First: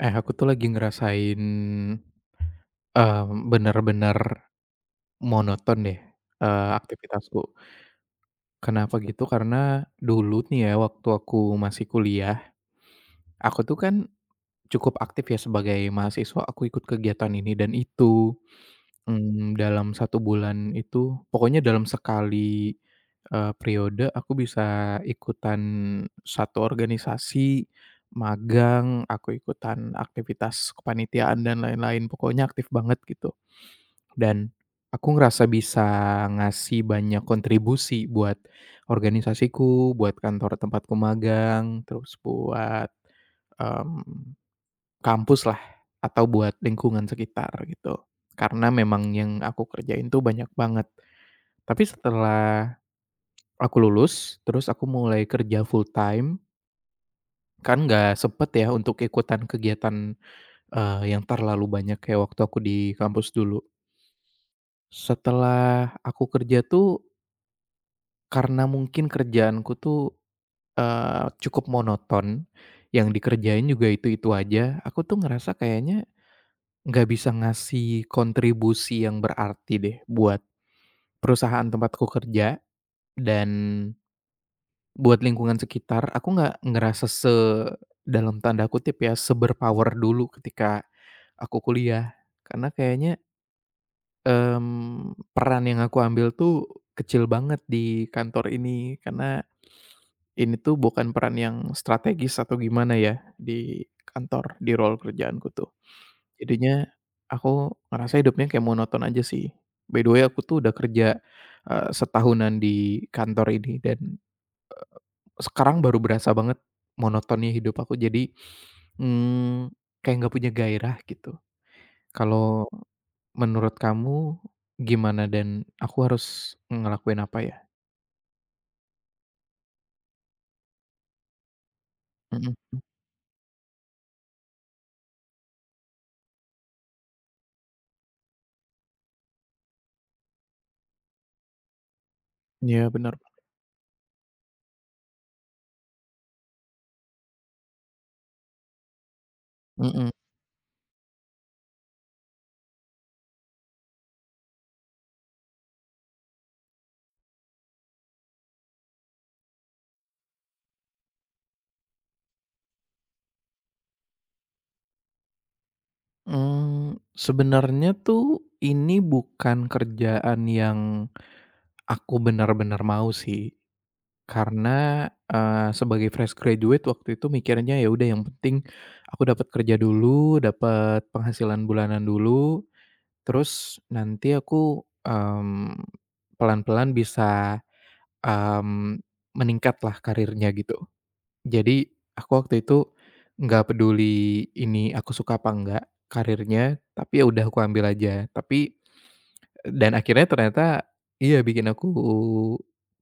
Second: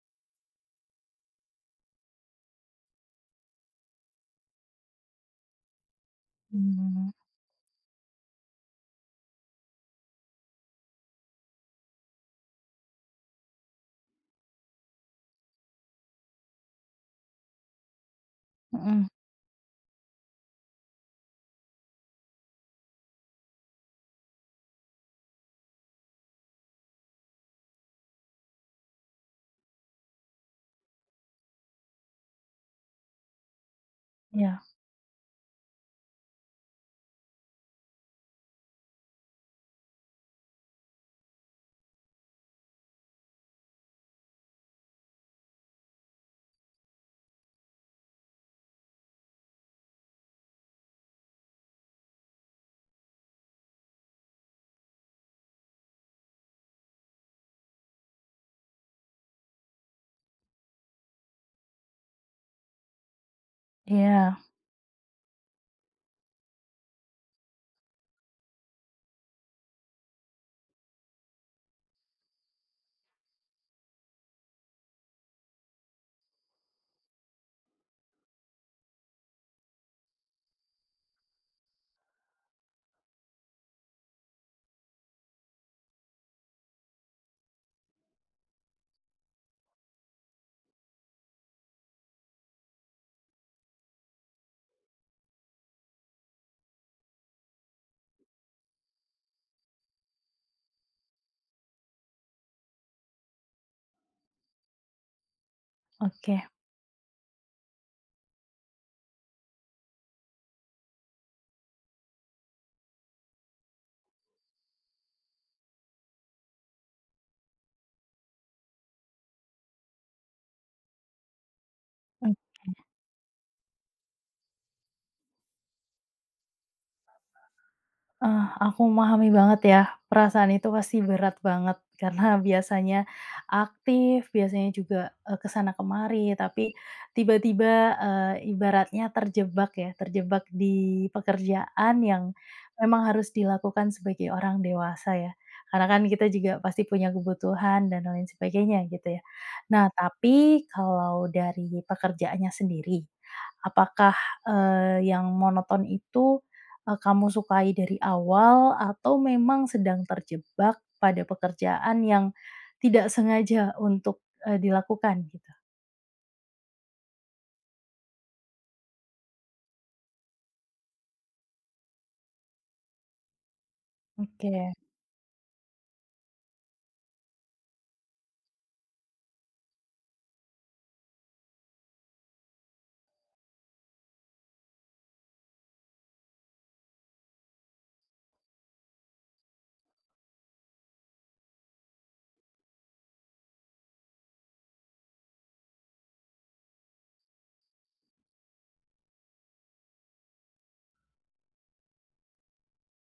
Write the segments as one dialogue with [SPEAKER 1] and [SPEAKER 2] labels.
[SPEAKER 1] Eh, aku tuh lagi ngerasain, eee, bener-bener monoton deh,
[SPEAKER 2] Mmm,
[SPEAKER 1] aktivitasku. Kenapa gitu, karena dulu nih ya, waktu aku masih kuliah, aku tuh kan cukup aktif ya sebagai mahasiswa, aku ikut kegiatan ini dan itu.
[SPEAKER 2] mhm,
[SPEAKER 1] Dalam satu bulan itu pokoknya dalam sekali, periode aku bisa ikutan satu organisasi, magang, aku ikutan aktivitas kepanitiaan dan lain-lain, pokoknya aktif banget gitu. Dan
[SPEAKER 2] iya,
[SPEAKER 1] aku ngerasa bisa ngasih banyak kontribusi buat organisasiku, buat kantor tempatku magang, terus buat, em, kampus lah atau buat lingkungan sekitar gitu. Karena memang yang aku kerjain tuh banyak banget. Tapi setelah aku lulus, terus aku mulai kerja full time, kan nggak sempet ya untuk ikutan kegiatan, yang terlalu banyak kayak waktu aku di kampus dulu.
[SPEAKER 2] iya,
[SPEAKER 1] Setelah aku kerja tuh Karena mungkin kerjaanku tuh, cukup monoton, yang dikerjain juga itu-itu aja, aku tuh ngerasa kayaknya nggak bisa ngasih kontribusi yang berarti deh buat perusahaan tempatku kerja dan buat lingkungan sekitar. Aku nggak ngerasa dalam tanda kutip ya, "se-berpower" dulu ketika aku kuliah. Karena kayaknya, peran yang aku ambil tuh kecil banget di kantor ini. Ini tuh bukan peran yang strategis atau gimana ya, di kantor, di role kerjaanku tuh.
[SPEAKER 2] oke,
[SPEAKER 1] Jadinya aku ngerasa hidupnya kayak monoton aja sih. By the way aku tuh udah kerja, setahunan di kantor ini dan sekarang baru berasa banget monotonnya hidup aku. Jadi, mmm, kayak nggak punya gairah gitu.
[SPEAKER 2] mmm,
[SPEAKER 1] Kalau menurut kamu gimana dan aku harus ngelakuin apa ya?
[SPEAKER 2] Aku memahami banget ya, perasaan itu pasti berat banget karena
[SPEAKER 1] Mhm,
[SPEAKER 2] biasanya aktif, biasanya juga, ke kemari, tapi tiba-tiba, ibaratnya terjebak ya, terjebak di pekerjaan yang
[SPEAKER 1] iya
[SPEAKER 2] memang
[SPEAKER 1] bener,
[SPEAKER 2] harus dilakukan sebagai orang dewasa ya. Karena kan kita juga pasti punya kebutuhan dan lain sebagainya gitu ya. Nah,
[SPEAKER 1] mhm.
[SPEAKER 2] tapi kalau dari pekerjaannya sendiri, apakah, yang monoton itu kamu sukai dari awal atau memang sedang terjebak pada pekerjaan yang tidak sengaja untuk dilakukan gitu?
[SPEAKER 1] Sebenarnya tuh ini bukan kerjaan yang aku benar-benar mau sih,
[SPEAKER 2] Oke.
[SPEAKER 1] karena, sebagai fresh graduate waktu itu mikirnya ya udah yang penting aku dapat kerja dulu, dapat penghasilan bulanan dulu, terus nanti aku, mmm, pelan-pelan bisa, mmm, meningkatlah karirnya gitu. Jadi, aku waktu itu nggak peduli ini aku suka apa enggak karirnya, tapi ya udah aku ambil aja. Dan akhirnya ternyata iya bikin aku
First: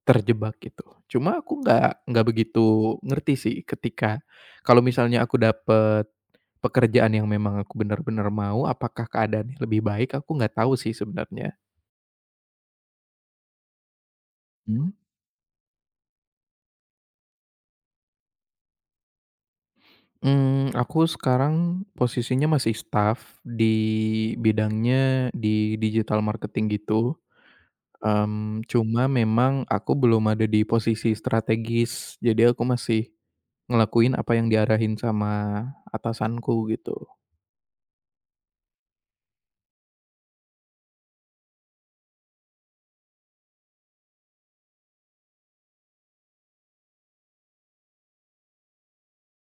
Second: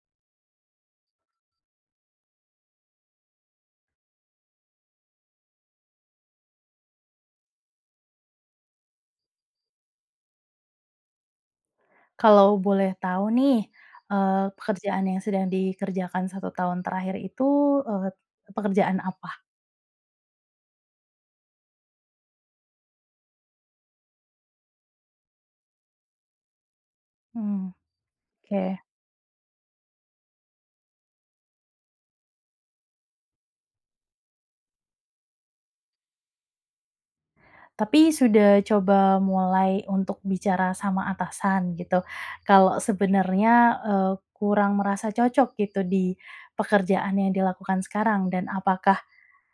[SPEAKER 1] terjebak gitu. Cuma aku nggak begitu ngerti sih ketika kalau misalnya aku dapet pekerjaan yang memang aku benar-benar mau, apakah keadaannya lebih baik? Aku nggak tahu sih sebenarnya.
[SPEAKER 2] Kalau boleh tahu nih,
[SPEAKER 1] Hmm.
[SPEAKER 2] pekerjaan yang sedang dikerjakan satu tahun terakhir itu, eee, pekerjaan apa?
[SPEAKER 1] Aku sekarang posisinya masih staff di bidangnya di digital marketing gitu.
[SPEAKER 2] Mmm, oke.
[SPEAKER 1] Cuma memang aku belum ada di posisi strategis, jadi aku masih ngelakuin apa yang diarahin sama atasanku gitu.
[SPEAKER 2] Tapi sudah coba mulai untuk bicara sama atasan gitu, kalau sebenarnya kurang merasa cocok gitu di pekerjaan yang dilakukan sekarang dan apakah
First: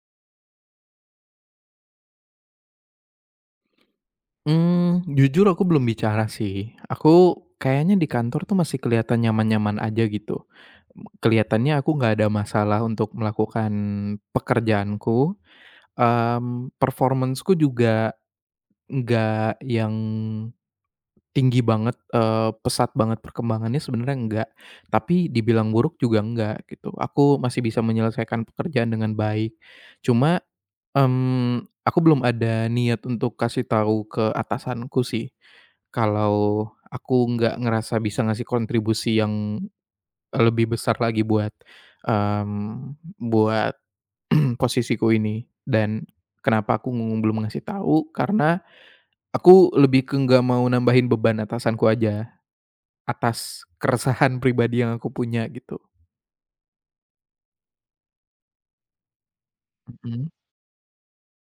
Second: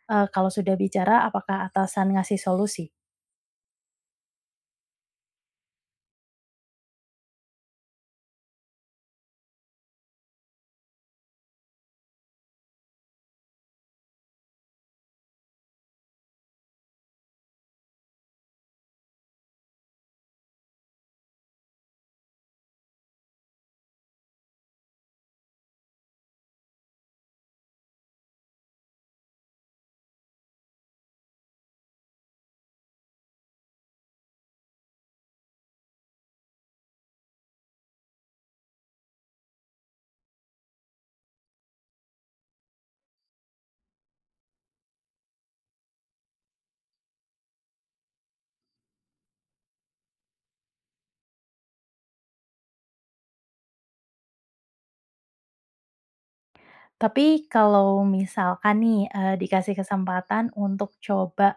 [SPEAKER 2] Kalau sudah bicara apakah atasan ngasih solusi.
[SPEAKER 1] Jujur aku belum bicara sih, aku kayaknya di kantor tuh masih kelihatan nyaman-nyaman aja gitu. Kelihatannya aku nggak ada masalah untuk melakukan pekerjaanku, performance-ku juga nggak yang tinggi banget, pesat banget perkembangannya sebenarnya enggak, tapi dibilang buruk juga enggak gitu. Aku masih bisa menyelesaikan pekerjaan dengan baik. Cuma, aku belum ada niat untuk kasih tahu ke atasanku sih, kalau aku nggak ngerasa bisa ngasih kontribusi yang lebih besar lagi mmm, buat posisiku ini. Dan kenapa aku belum ngasih tahu, karena aku lebih ke nggak mau nambahin beban atasanku aja. Atas keresahan pribadi yang aku punya gitu.
[SPEAKER 2] Tapi kalau misalkan nih, dikasih
[SPEAKER 1] Mhm.
[SPEAKER 2] kesempatan untuk coba,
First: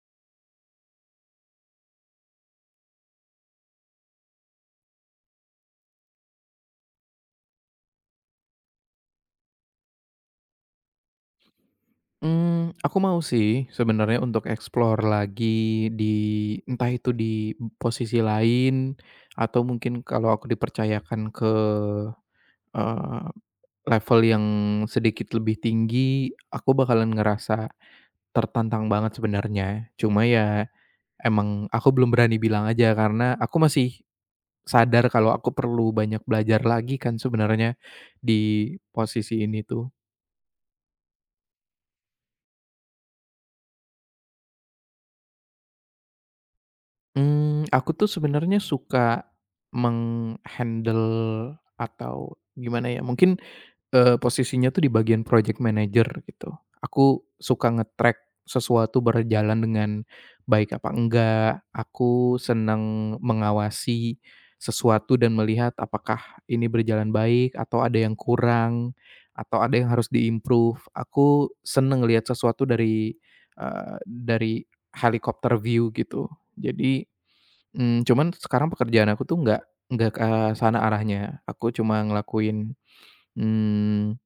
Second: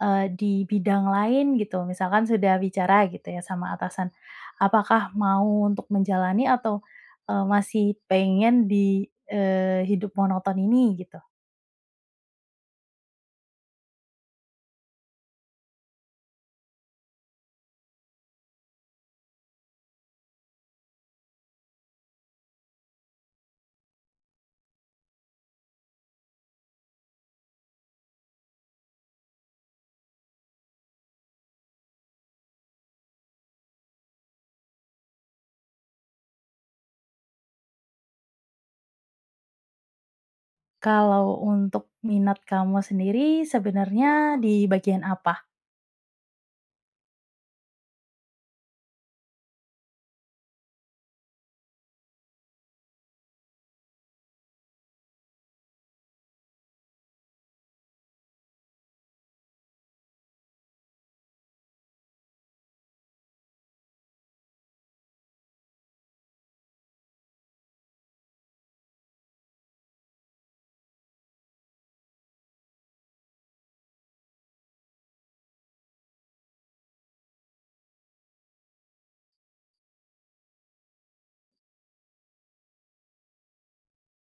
[SPEAKER 2] di bidang lain gitu, misalkan sudah bicara gitu ya sama atasan, apakah mau untuk menjalani atau, masih pengen di, hidup monoton ini gitu?
[SPEAKER 1] Aku mau sih sebenarnya untuk explore lagi di entah itu di posisi lain atau mungkin kalau aku dipercayakan ke, eee, level yang sedikit lebih tinggi, aku bakalan ngerasa tertantang banget sebenarnya. Cuma ya emang aku belum berani bilang aja karena aku masih sadar kalau aku perlu banyak belajar lagi kan sebenarnya di posisi ini tuh.
[SPEAKER 2] Kalau untuk minat kamu sendiri sebenarnya di bagian apa?
[SPEAKER 1] Aku tuh sebenarnya suka meng-handle atau gimana ya, mungkin, posisinya tuh di bagian project manager gitu. Aku suka nge-track sesuatu berjalan dengan baik apa enggak, aku senang mengawasi sesuatu dan melihat apakah ini berjalan baik atau ada yang kurang, atau ada yang harus di-improve. Aku seneng ngelihat sesuatu dari helikopter view gitu. Jadi Cuman sekarang pekerjaan aku tuh nggak ke sana arahnya. Aku cuma ngelakuin, mmm,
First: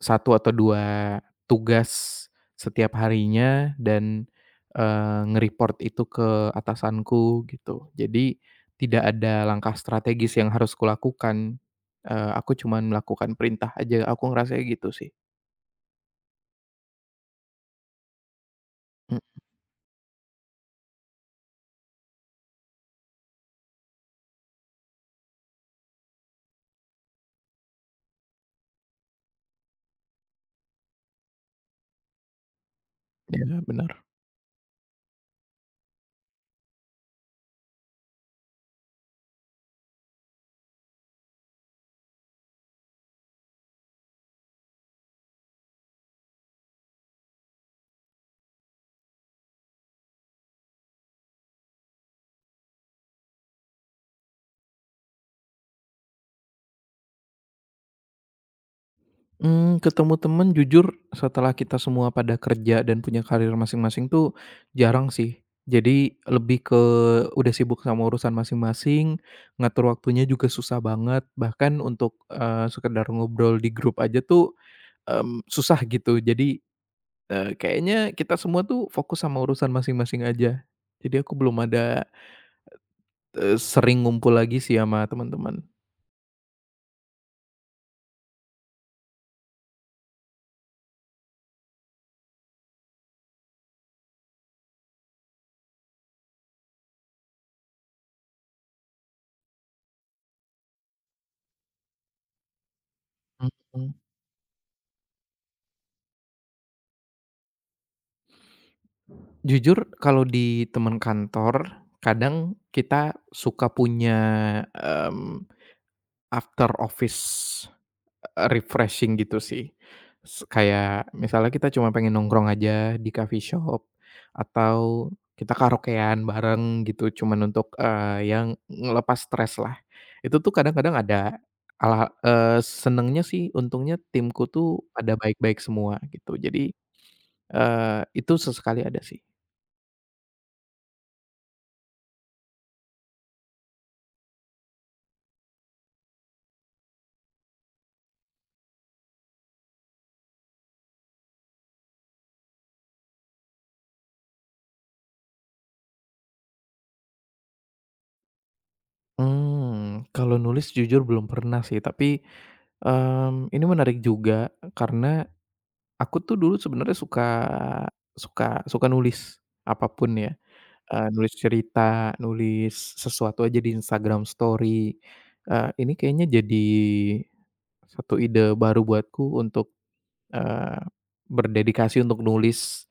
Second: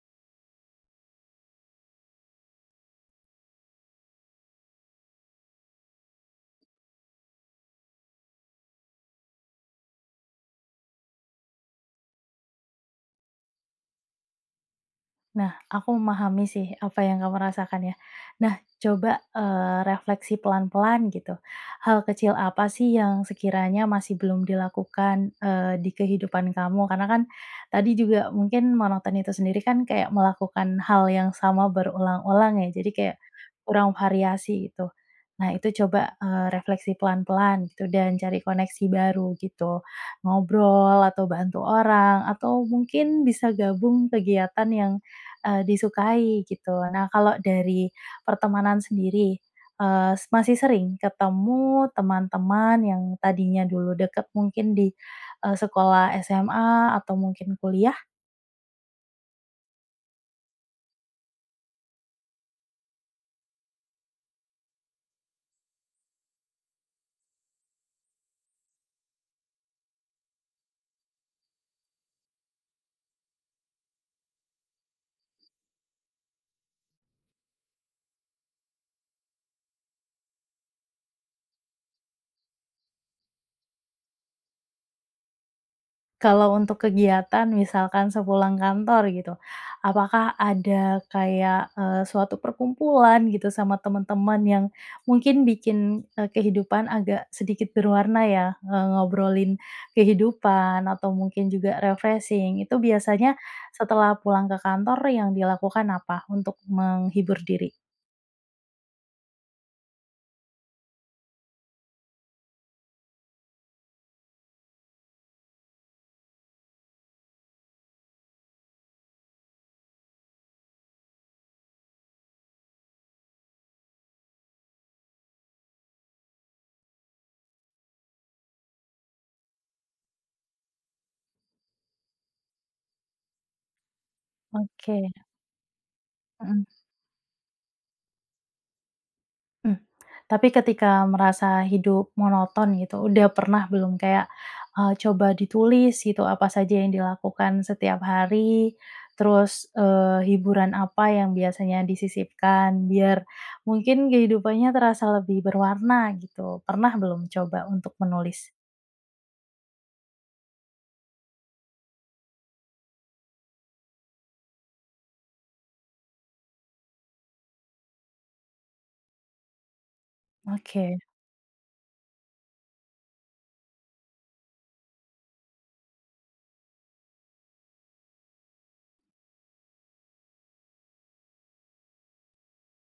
[SPEAKER 1] 1 atau 2 tugas setiap harinya dan, nge-report itu ke atasanku gitu. Jadi tidak ada langkah strategis yang harus kulakukan, aku cuman melakukan perintah aja, aku ngerasanya gitu sih.
[SPEAKER 2] Nah, aku memahami sih apa yang kamu rasakan ya. Nah, coba,
[SPEAKER 1] Mhm,
[SPEAKER 2] refleksi pelan-pelan gitu. Hal kecil apa sih yang sekiranya masih belum dilakukan, di kehidupan kamu? Karena kan tadi juga mungkin monoton itu sendiri kan kayak melakukan hal yang sama berulang-ulang ya, jadi kayak
[SPEAKER 1] iya bener.
[SPEAKER 2] kurang variasi gitu. Nah, itu coba, refleksi pelan-pelan gitu dan cari koneksi baru gitu. Ngobrol atau bantu orang atau mungkin bisa gabung kegiatan yang disukai gitu. Nah, kalau dari pertemanan sendiri, eee, s masih sering ketemu teman-teman yang tadinya dulu deket mungkin di, sekolah SMA atau mungkin kuliah.
[SPEAKER 1] Ketemu temen jujur setelah kita semua pada kerja dan punya karir masing-masing tuh jarang sih. Jadi lebih ke udah sibuk sama urusan masing-masing, ngatur waktunya juga susah banget, bahkan untuk, sekedar ngobrol di grup aja tuh, susah gitu. Jadi, kayaknya kita semua tuh fokus sama urusan masing-masing aja. Jadi aku belum ada, sering ngumpul lagi sih sama teman-teman.
[SPEAKER 2] Kalau untuk kegiatan misalkan sepulang kantor gitu, apakah ada kayak, suatu perkumpulan gitu sama teman-teman yang mungkin bikin, kehidupan agak sedikit berwarna ya, ngobrolin kehidupan atau mungkin juga refreshing, itu biasanya
[SPEAKER 1] Mhm.
[SPEAKER 2] setelah pulang ke kantor yang dilakukan apa untuk menghibur diri?
[SPEAKER 1] Jujur kalau di teman kantor, kadang kita suka punya, mmm, after office, refreshing gitu sih. Kayak misalnya kita cuma pengen nongkrong aja di coffee shop, atau kita karaokean bareng gitu cuman untuk, yang ngelepas stres lah. Itu tuh kadang-kadang ada senengnya sih untungnya timku tuh
[SPEAKER 2] Oke,
[SPEAKER 1] ada baik-baik semua gitu.
[SPEAKER 2] mhm.
[SPEAKER 1] Jadi, itu sesekali ada sih.
[SPEAKER 2] Mmm, tapi ketika merasa hidup monoton gitu, udah pernah belum kayak, coba ditulis gitu apa saja yang dilakukan setiap hari, terus, hiburan apa yang biasanya disisipkan biar mungkin kehidupannya terasa lebih berwarna gitu, pernah belum coba untuk menulis?
[SPEAKER 1] Kalau nulis jujur belum pernah sih, tapi, ini menarik juga karena aku tuh dulu sebenarnya suka suka suka nulis, apa pun ya,
[SPEAKER 2] Oke,
[SPEAKER 1] nulis cerita, nulis sesuatu aja di Instagram story, ini kayaknya jadi satu ide baru buatku untuk, eee, berdedikasi untuk nulis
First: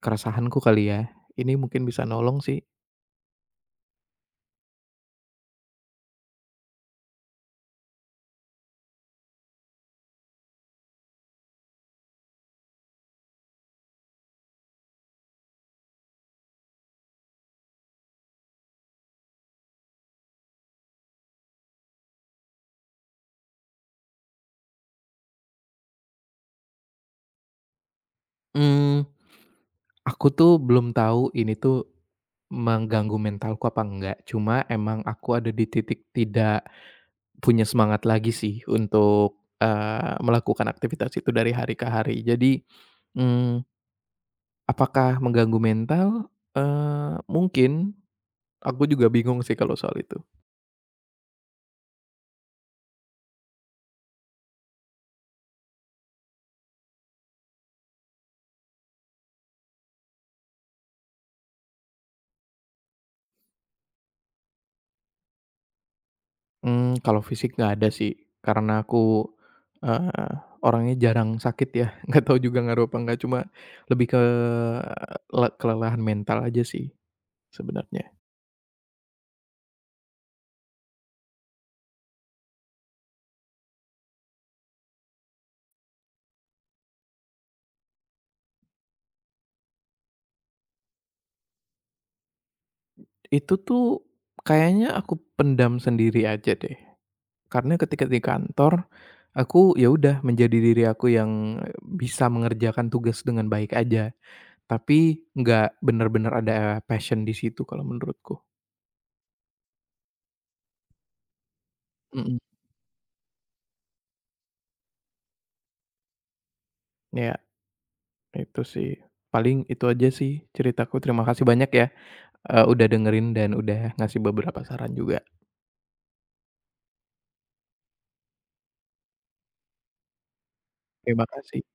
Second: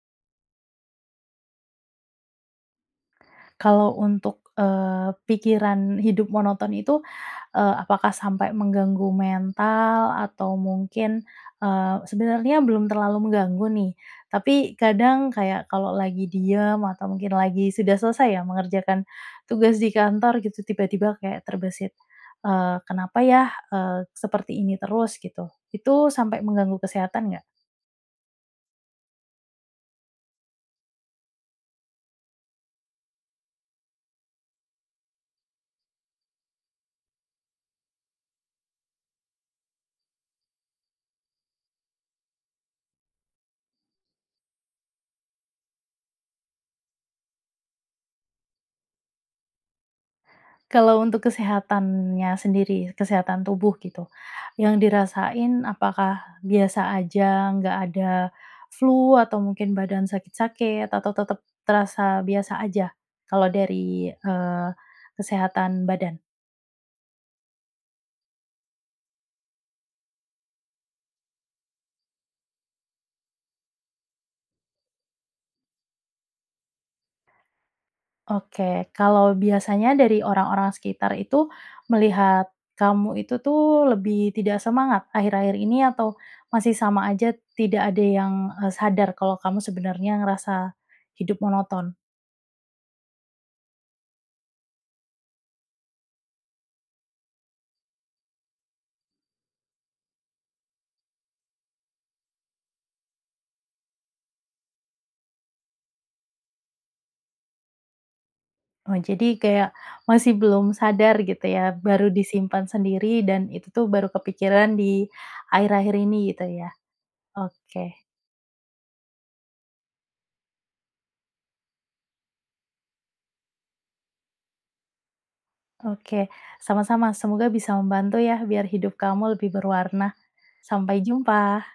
[SPEAKER 1] keresahanku kali ya, ini mungkin bisa nolong sih.
[SPEAKER 2] kalau untuk, pikiran hidup monoton itu apakah sampai mengganggu mental atau mungkin, sebenarnya belum terlalu mengganggu nih, tapi kadang kayak kalau lagi diem atau mungkin lagi sudah selesai ya mengerjakan tugas di kantor gitu tiba-tiba kayak terbesit, "Kenapa ya, eee, seperti ini terus?" gitu. Itu sampai mengganggu kesehatan nggak?
[SPEAKER 1] Mmm, aku tuh belum tahu ini tuh mengganggu mentalku apa enggak, cuma emang aku ada di titik tidak punya semangat lagi sih untuk, melakukan aktivitas itu dari hari ke hari. Jadi, mmm, apakah mengganggu mental? Mungkin. Aku juga bingung sih kalau soal itu.
[SPEAKER 2] Kalau untuk kesehatannya sendiri, kesehatan tubuh gitu, yang dirasain apakah biasa aja, nggak ada flu atau mungkin badan sakit-sakit atau tetap terasa biasa aja kalau dari, kesehatan badan?
[SPEAKER 1] Kalau fisik nggak ada sih, karena aku, eee, orangnya jarang sakit ya, nggak tahu juga ngaruh apa nggak cuma lebih ke kelelahan mental aja sih sebenarnya.
[SPEAKER 2] Oke, kalau biasanya dari orang-orang sekitar itu melihat kamu itu tuh lebih tidak semangat akhir-akhir ini atau masih sama aja tidak ada yang, sadar kalau kamu sebenarnya ngerasa hidup monoton?
[SPEAKER 1] Itu tuh kayaknya aku pendam sendiri aja deh. Karena ketika di kantor, aku ya udah menjadi diri aku yang bisa mengerjakan tugas dengan baik aja, tapi nggak bener-bener ada passion di situ kalau menurutku.
[SPEAKER 2] Oh, jadi kayak masih belum sadar gitu ya, baru
[SPEAKER 1] Mhm,
[SPEAKER 2] disimpan sendiri dan itu tuh baru kepikiran di akhir-akhir ini gitu ya?
[SPEAKER 1] iya
[SPEAKER 2] Oke
[SPEAKER 1] itu sih. Paling itu aja sih ceritaku. Terima kasih banyak ya, udah dengerin dan udah ngasih beberapa saran juga.
[SPEAKER 2] oke, sama-sama, semoga bisa membantu ya biar hidup kamu lebih berwarna. Sampai
[SPEAKER 1] Terima kasih.
[SPEAKER 2] jumpa.